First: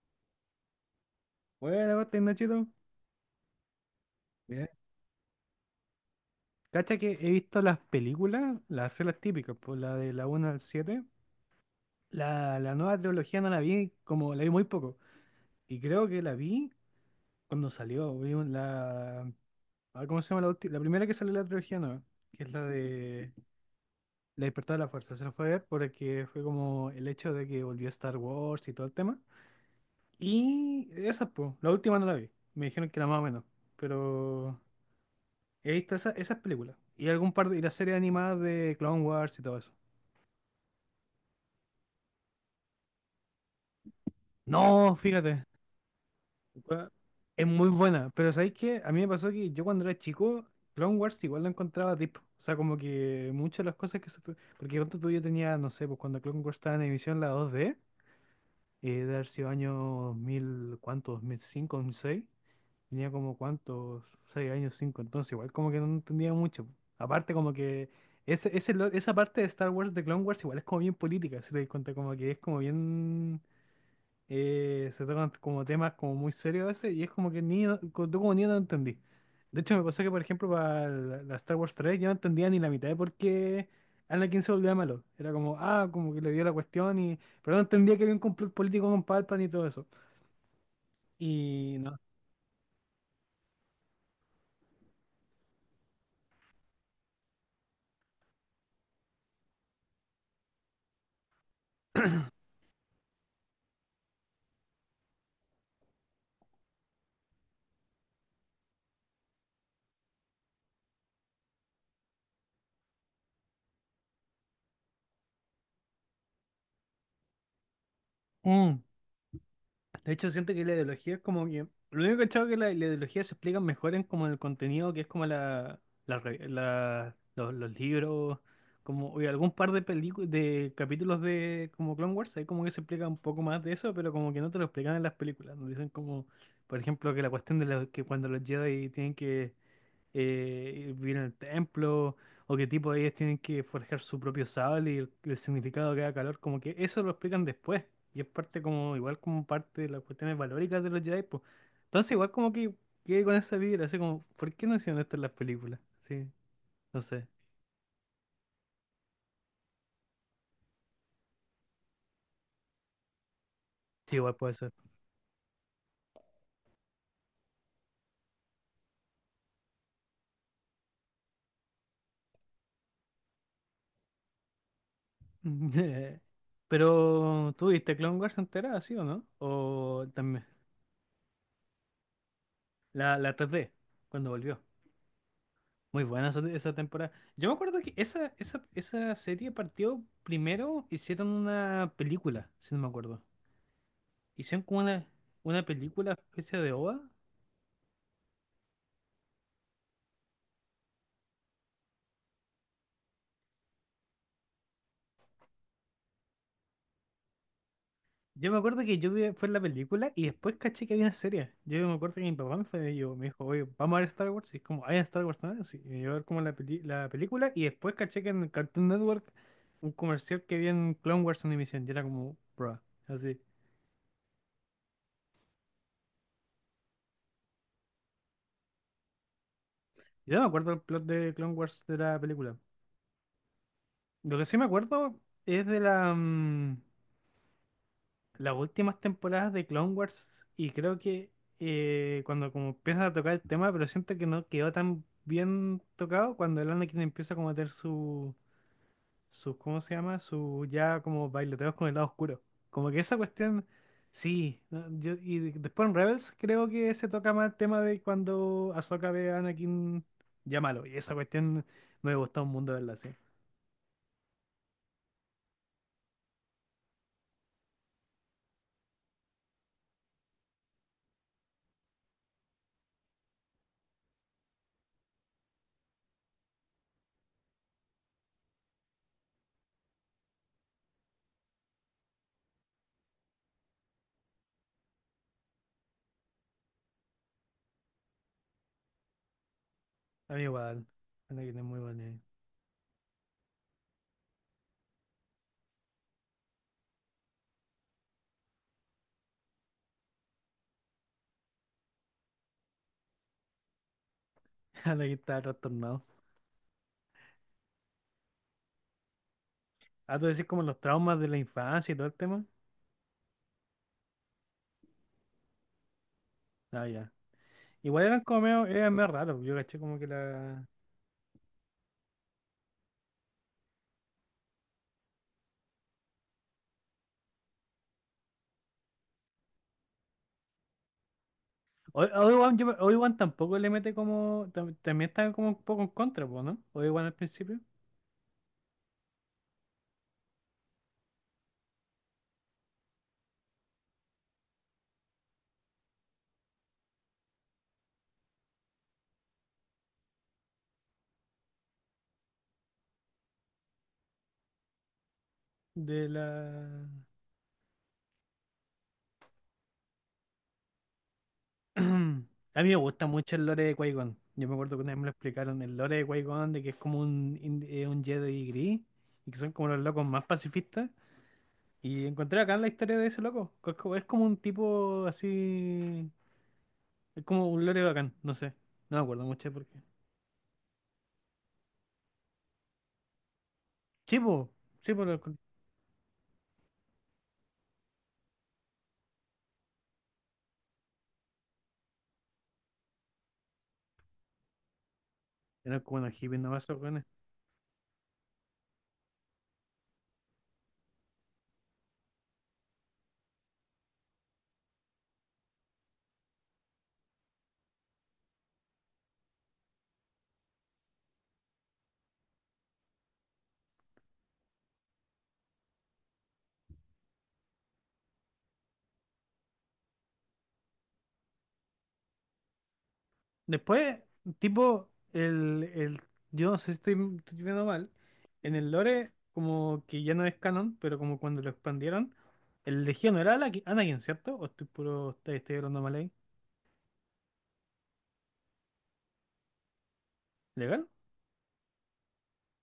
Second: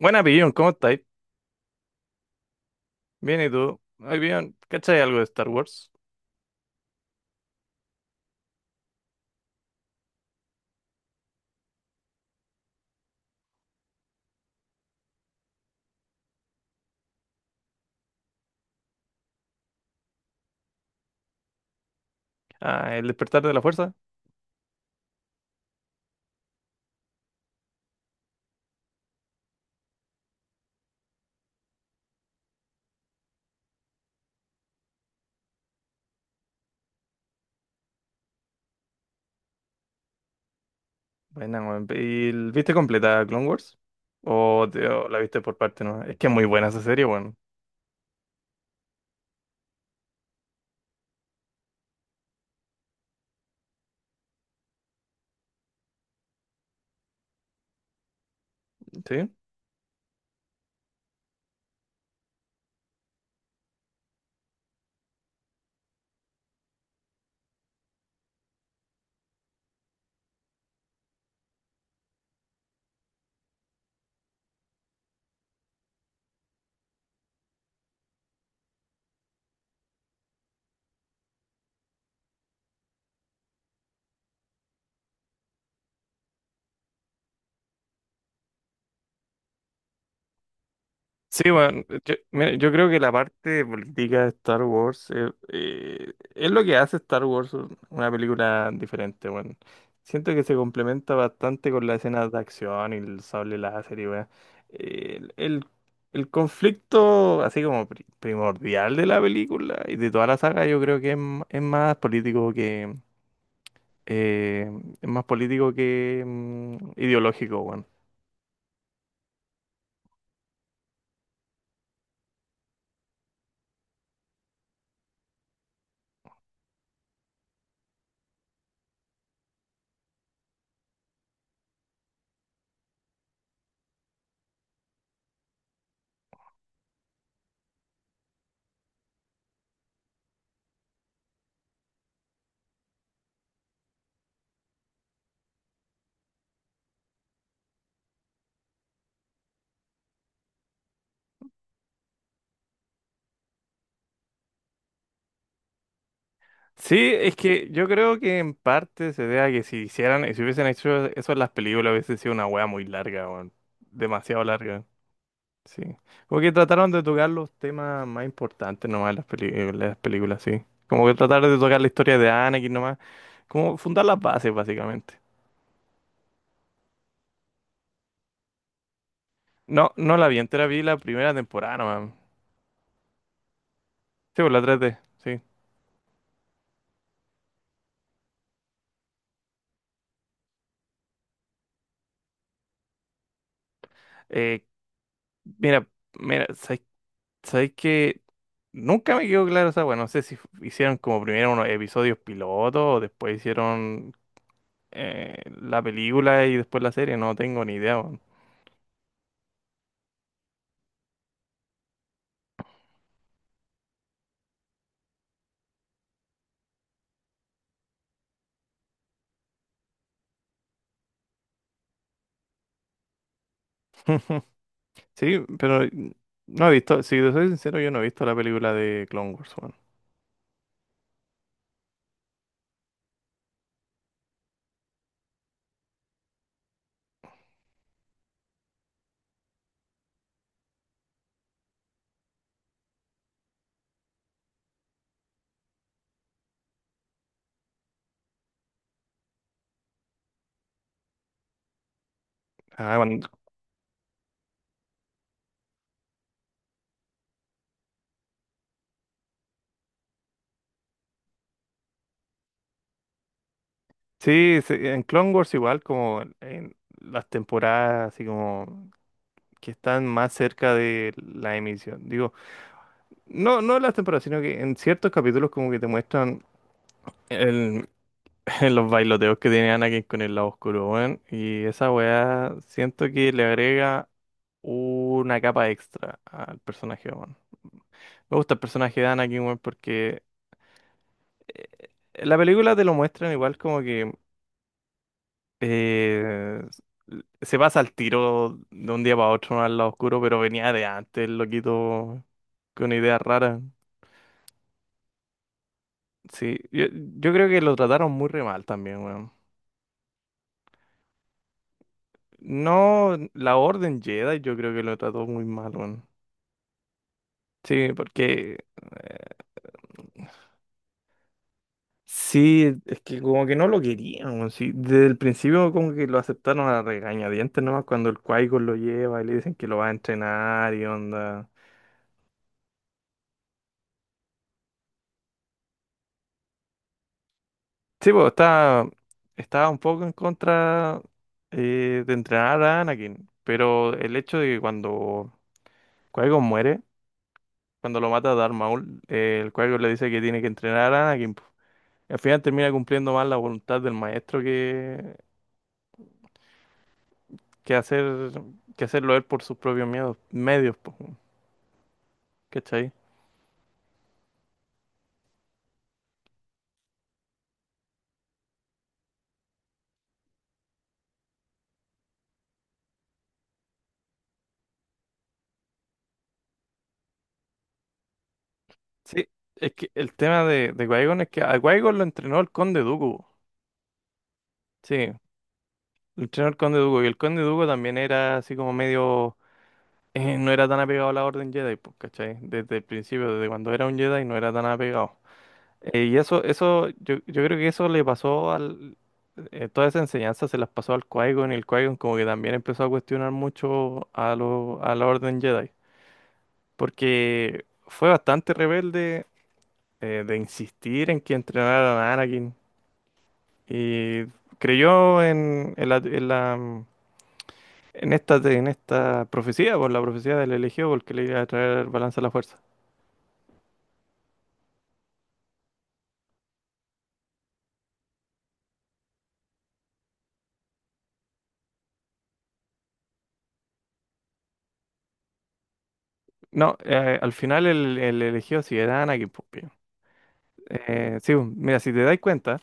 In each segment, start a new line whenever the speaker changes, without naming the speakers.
Buena, Pillón, ¿cómo estáis?
Bueno, pues, está chido.
Bien, ¿y tú? Ay, bien,
Mira,
¿cachai algo de Star Wars?
cacha que he visto las películas, las series típicas, pues la de la uno al 7. La nueva trilogía no la vi, como la vi muy poco. Y creo que la vi cuando salió. Vi un- la, ah, ¿Cómo se llama la última? La primera que salió de la trilogía nueva, que es la
Ah, el
de...
despertar de la fuerza.
La Despertada de la Fuerza. Se la fue a ver porque fue como el hecho de que volvió Star Wars y todo el tema. Y esa, pues, la última no la vi. Me dijeron que era más o menos. Pero he visto esas películas. Y algún par de, y las series animadas de Clone Wars y todo eso.
Buena, weón. ¿Y viste completa Clone Wars? ¿O,
No,
o la viste
fíjate.
por parte, no? Es que es muy buena esa
Weón,
serie, weón.
es muy buena. Pero ¿sabéis qué? A mí me pasó que yo cuando era chico, Clone Wars igual lo encontraba deep. O sea, como que muchas de las cosas que porque cuando tú yo tenía, no sé, pues cuando Clone Wars estaba en emisión la dos d de haber
¿Sí?
sido año dos mil, ¿cuánto? ¿2005, seis? Tenía como cuántos, seis años, cinco, entonces igual como que no entendía mucho. Aparte como que esa parte de Star Wars, de Clone Wars, igual es como bien política, si te das cuenta, como que es como bien... se tocan como temas como muy serios a veces y es como que ni, no- co- tú como niño no entendí. De hecho me pasó que por ejemplo para la Star Wars 3 yo no entendía ni la mitad de por qué Anakin se volvía malo. Era como, ah, como que le dio la cuestión y... Pero no entendía que había un complot político con Palpatine y todo eso.
Sí,
Y
bueno,
no.
yo, mira, yo creo que la parte de política de Star Wars es lo que hace Star Wars una película diferente, bueno. Siento que se complementa bastante con las escenas de acción y el sable láser y weón. El, el, el conflicto así como primordial de la película y de toda la saga yo creo que es, es más político que eh, es más político que ideológico, weón.
Mm. De hecho, siento que la ideología es como que... Lo único que he cachado es que la ideología se explica mejor en como el contenido, que es como la re- la- los libros, como o algún par de películas, de capítulos de como Clone Wars, ahí como que se explica un poco más de eso, pero como que no te lo explican en las películas. Nos dicen como, por ejemplo, que la cuestión de la- que cuando los Jedi tienen que vivir en el templo, o qué tipo de ellas tienen que forjar su propio sable y el significado de cada calor, como que eso lo explican después, y es parte como, igual como parte de las cuestiones valóricas de los Jedi, pues. Entonces igual como que quedé con esa vibra, así como, ¿por qué no hicieron esto en las películas? Sí,
Sí,
no sé,
es que yo creo que en parte se debe a que si hicieran, si hubiesen hecho eso en las películas, hubiese sido una wea muy larga, weón.
sí, igual
Demasiado
puede ser.
larga. Sí. Como que trataron de tocar los temas más importantes nomás en las películas, sí. Como que trataron de tocar la historia de Anakin nomás. Como fundar las bases, básicamente.
Pero ¿tú viste Clone Wars entera, sí o no?
No,
O
no la vi
también,
entera, vi la primera temporada nomás.
la 3D, cuando
Sí, pues la
volvió.
3D, sí.
Muy buena esa temporada. Yo me acuerdo que esa serie partió primero, hicieron una película, si no me acuerdo. Hicieron
Eh,
como una
mira,
película,
mira,
especie de
¿sabes
OVA.
Sabéis que nunca me quedó claro? O sea, bueno, no sé si hicieron como primero unos episodios pilotos o después hicieron la película y después la serie, no tengo ni idea, weón.
Yo me acuerdo que yo vi, fue la película y después caché que había una serie. Yo me acuerdo que mi papá me fue, yo, me dijo, oye, vamos a ver Star Wars. Y es como, ¿hay Star Wars también? Sí, y yo a ver como la película y después caché que en el Cartoon Network un comercial que había en Clone Wars Animation. Y era como, bro, así.
Sí, pero no he visto, si te soy sincero, yo no he visto la película de Clone Wars, weón.
Yo no me acuerdo el plot de Clone Wars de la película. Lo que sí me acuerdo es de la, mm, las últimas temporadas de Clone Wars y creo que cuando como empiezan a tocar el tema, pero siento que no quedó tan bien tocado cuando el Anakin empieza como a tener ¿cómo se llama? Su ya como bailoteos con el lado oscuro. Como
Ah,
que esa
cuando-
cuestión, sí. No, yo, y después en Rebels creo que se toca más el tema de cuando Ahsoka ve a Anakin ya malo. Y esa cuestión me gustó un mundo verla así.
sí, sí, en Clone Wars igual como en las temporadas así como que están más cerca de la emisión. Digo, no, no las temporadas, sino que en ciertos capítulos como que te muestran. Los bailoteos que tiene Anakin con el lado oscuro, weón. Y esa weá siento que le agrega una capa extra al personaje, weón. Me gusta el personaje de Anakin, weón, porque
A mí igual, Anakin es muy
eh,
bueno.
en la película te lo muestran igual como que eh, se pasa al tiro de un día para otro, ¿no?, al lado oscuro, pero venía de antes, el loquito, con ideas raras.
Aquí estaba trastornado.
Sí, yo creo que lo trataron muy re mal también, weón.
Ah, tú decís como los traumas de la infancia y todo el tema.
No, la Orden Jedi yo creo que lo trató muy mal, weón.
Ah, ya.
Sí,
Igual eran como
porque
medio, eran medio raros. Yo caché como que la.
sí, es que como que no lo querían, sí. Desde el principio como que lo aceptaron a regañadientes nomás cuando el qui lo lleva y le dicen que lo va a entrenar y onda.
Obi-Wan, yo Obi-Wan tampoco le mete como... también está como un poco en contra, po, ¿no? Obi-Wan al principio.
Sí, pues estaba un poco en contra de entrenar a Anakin, pero el hecho de que cuando qui muere, cuando lo mata Darth Maul, el qui le dice que tiene que entrenar a Anakin, po. Al final termina cumpliendo más la voluntad del maestro
De la.
que hacer que hacerlo él por sus propios miedos, medios, po, weón,
A mí me
¿cachai?
gusta mucho el lore de Qui-Gon. Yo me acuerdo que una vez me lo explicaron. El lore de Qui-Gon, de que es como un Jedi gris. Y que son como los locos más pacifistas. Y encontré acá la historia de ese loco. Que es como, es como un tipo así. Es como un lore bacán, no sé. No me acuerdo
Sí,
mucho
es
porque.
que el tema de Qui-Gon es que a qui lo entrenó el Conde Dooku,
Sí, po, sí, po,
sí, lo entrenó el Conde Dooku, y el Conde Dooku también era así como medio, no era tan apegado a la Orden Jedi, pues, ¿cachai? Desde el principio, desde cuando era un Jedi, no era tan apegado.
era como unos
Y
hippies
eso,
nomás esos
eso,
weones.
yo creo que eso le pasó al... toda esa enseñanza se las pasó al Qui-Gon y el Qui-Gon como que también empezó a cuestionar mucho a la Orden Jedi. Porque fue bastante rebelde de insistir en que entrenaran a Anakin y creyó en esta profecía, por la profecía del elegido, porque le iba a traer balance a la fuerza.
Después, tipo, el, el. Yo no sé si estoy viendo mal. En el lore, como que ya no es canon, pero como cuando lo expandieron, el Legión era Anakin, ¿cierto? ¿O estoy puro... estoy hablando mal ahí?
No, al final el elegido sí era Anakin, pues, pío.
¿Legal?
Sí, pues, mira, si te das cuenta,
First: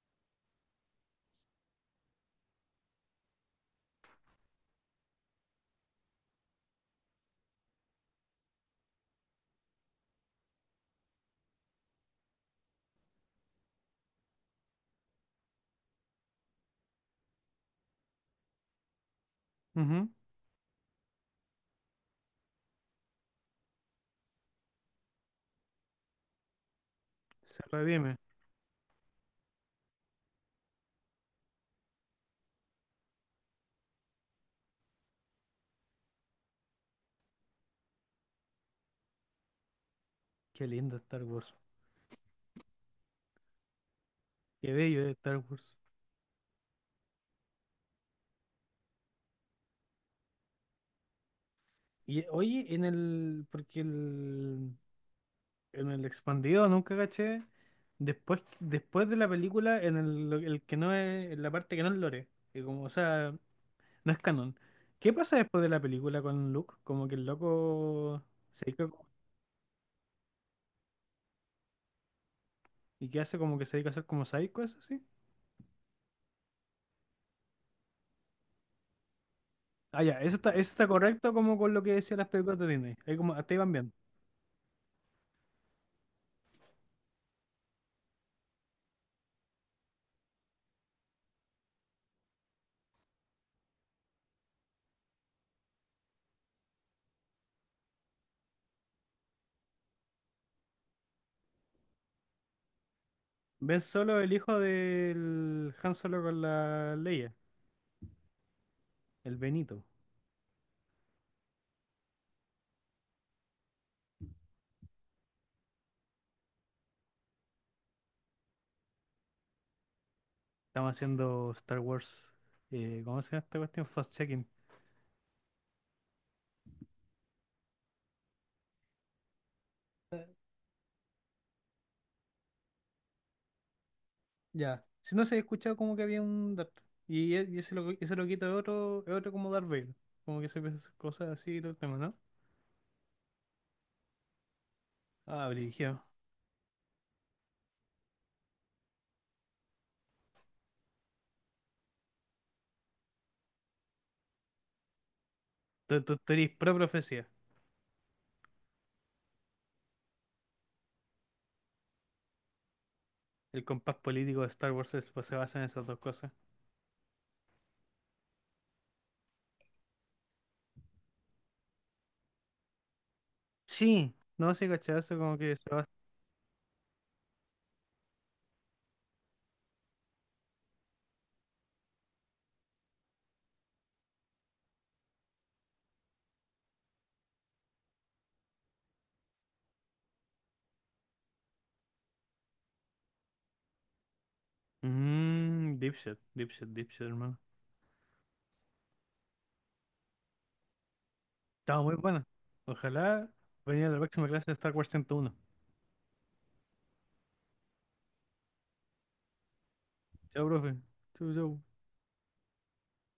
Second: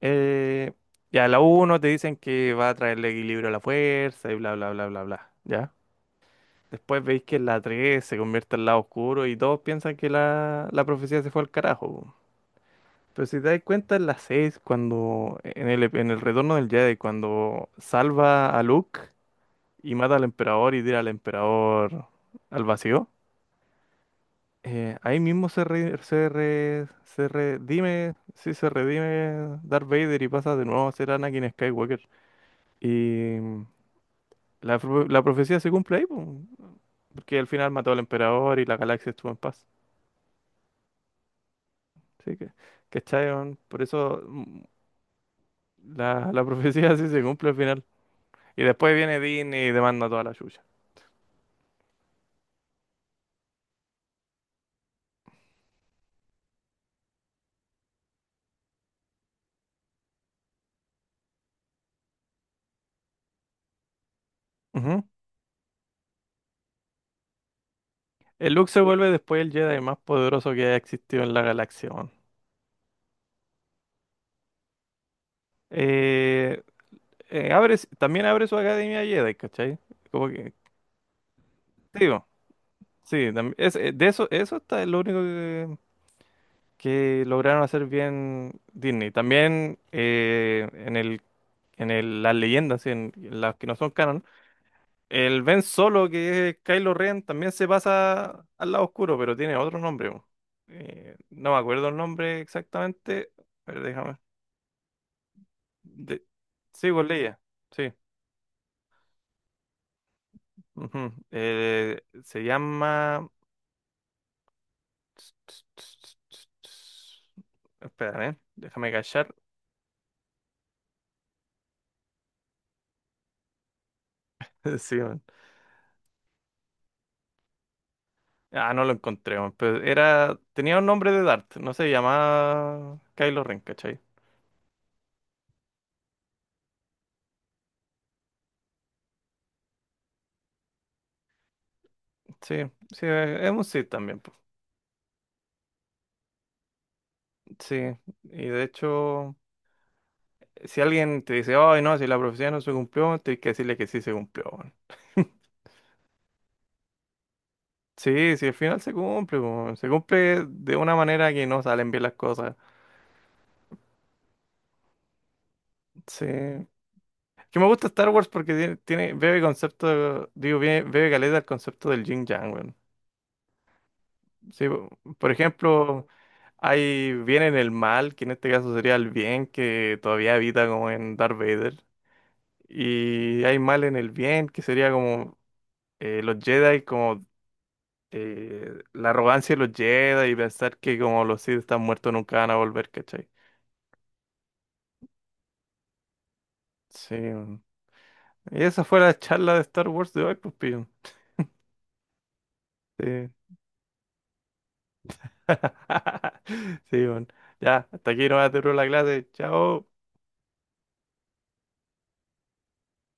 eh, ya la uno te dicen que va a traerle equilibrio a la fuerza y bla, bla, bla, bla, bla, ¿ya? Después veis que la 3 se convierte al lado oscuro y todos piensan que la profecía se fue al carajo, po. Pero si te das cuenta, en la 6 cuando en el retorno del Jedi, cuando salva a Luke y
Ujú.
mata al emperador y tira al emperador al vacío, ahí mismo se
Se
redime,
redime.
sí, se redime Darth Vader y pasa de nuevo a ser Anakin Skywalker. Y la profecía se cumple ahí, po, porque al final mató al emperador y la galaxia estuvo en paz.
Qué lindo Star Wars.
Sí, que, ¿cachai, weón? Por eso
Qué bello es Star Wars.
la, la profecía sí se cumple al final. Y después viene Disney y demanda toda la chucha.
Y oye, en el. Porque el. En el expandido nunca caché. Después de la película, en el que no es, en la parte que no es lore, que como, o sea, no es canon.
Ujú.
¿Qué pasa después de la película con Luke? Como que el loco
El
se
Luke se
dedica
vuelve después el Jedi más poderoso que ha existido en la galaxia, weón.
y que hace como que se dedica a hacer como psycho, eso sí.
Eh, también abre su academia Jedi, ¿cachai?
Ah, ya,
Como que,
eso está correcto como con lo que
sí,
decían
weón.
las películas de Disney. Ahí
Sí,
como, hasta ahí van bien.
de eso, eso está es lo único que lograron hacer bien Disney. También en el, las leyendas, en las que no son canon, el Ben Solo, que es Kylo Ren, también se pasa al lado oscuro, pero tiene otro nombre, po. No me acuerdo el nombre exactamente. A
Ven
ver, déjame.
Solo, el hijo del Han Solo
De...
con
Sí,
la
pues
Leia,
leía. Sí.
el Benito.
Ujú. Se llama. Espera, ¿eh? Déjame callar.
Estamos haciendo Star Wars, ¿cómo se llama esta cuestión? Fast check.
Sí, man. Ah, no lo encontré, man. Pero era. Tenía un nombre de Dart. No se llamaba Kylo Ren, ¿cachai?
Ya. Si no se había escuchado como que había un Darth. Y ese, lo, ese loquito es otro como Darth Vader. Como que se ve esas cosas así y todo el tema, ¿no?
Sí, sí, es un Sith también, po.
Ah, brígido.
Sí. Y de hecho. Si alguien te dice, ay, no, si la profecía no se cumplió, tienes que decirle que sí se cumplió, weón.
Tú eres pro profecía.
Sí, sí, al final se cumple, weón. Se cumple de una manera que no salen bien las cosas.
El compás político de Star Wars pues, se basa en esas dos
Sí.
cosas.
Que me gusta Star Wars porque bebe caleta el concepto del yin yang, weón.
Sí. No
Sí,
sé, cachai, eso
por
como que se basa.
ejemplo, hay bien en el mal, que en este caso sería el bien, que todavía habita como en Darth Vader. Y hay mal en el bien, que sería como los Jedi como la arrogancia de los Jedi y pensar que como los Sith están muertos nunca van a volver, ¿cachai?
Mmm, dipshit, dipshit, dipshit,
Sí,
hermano.
weón. Y esa fue la charla de Star Wars de hoy, pues, pillo.
Estaba muy buena. Ojalá
Sí.
venía la próxima clase de Star Wars 101.
Sí, bueno. Ya, hasta aquí nomás te la clase. Chao.
Chao, profe. Chau, chau.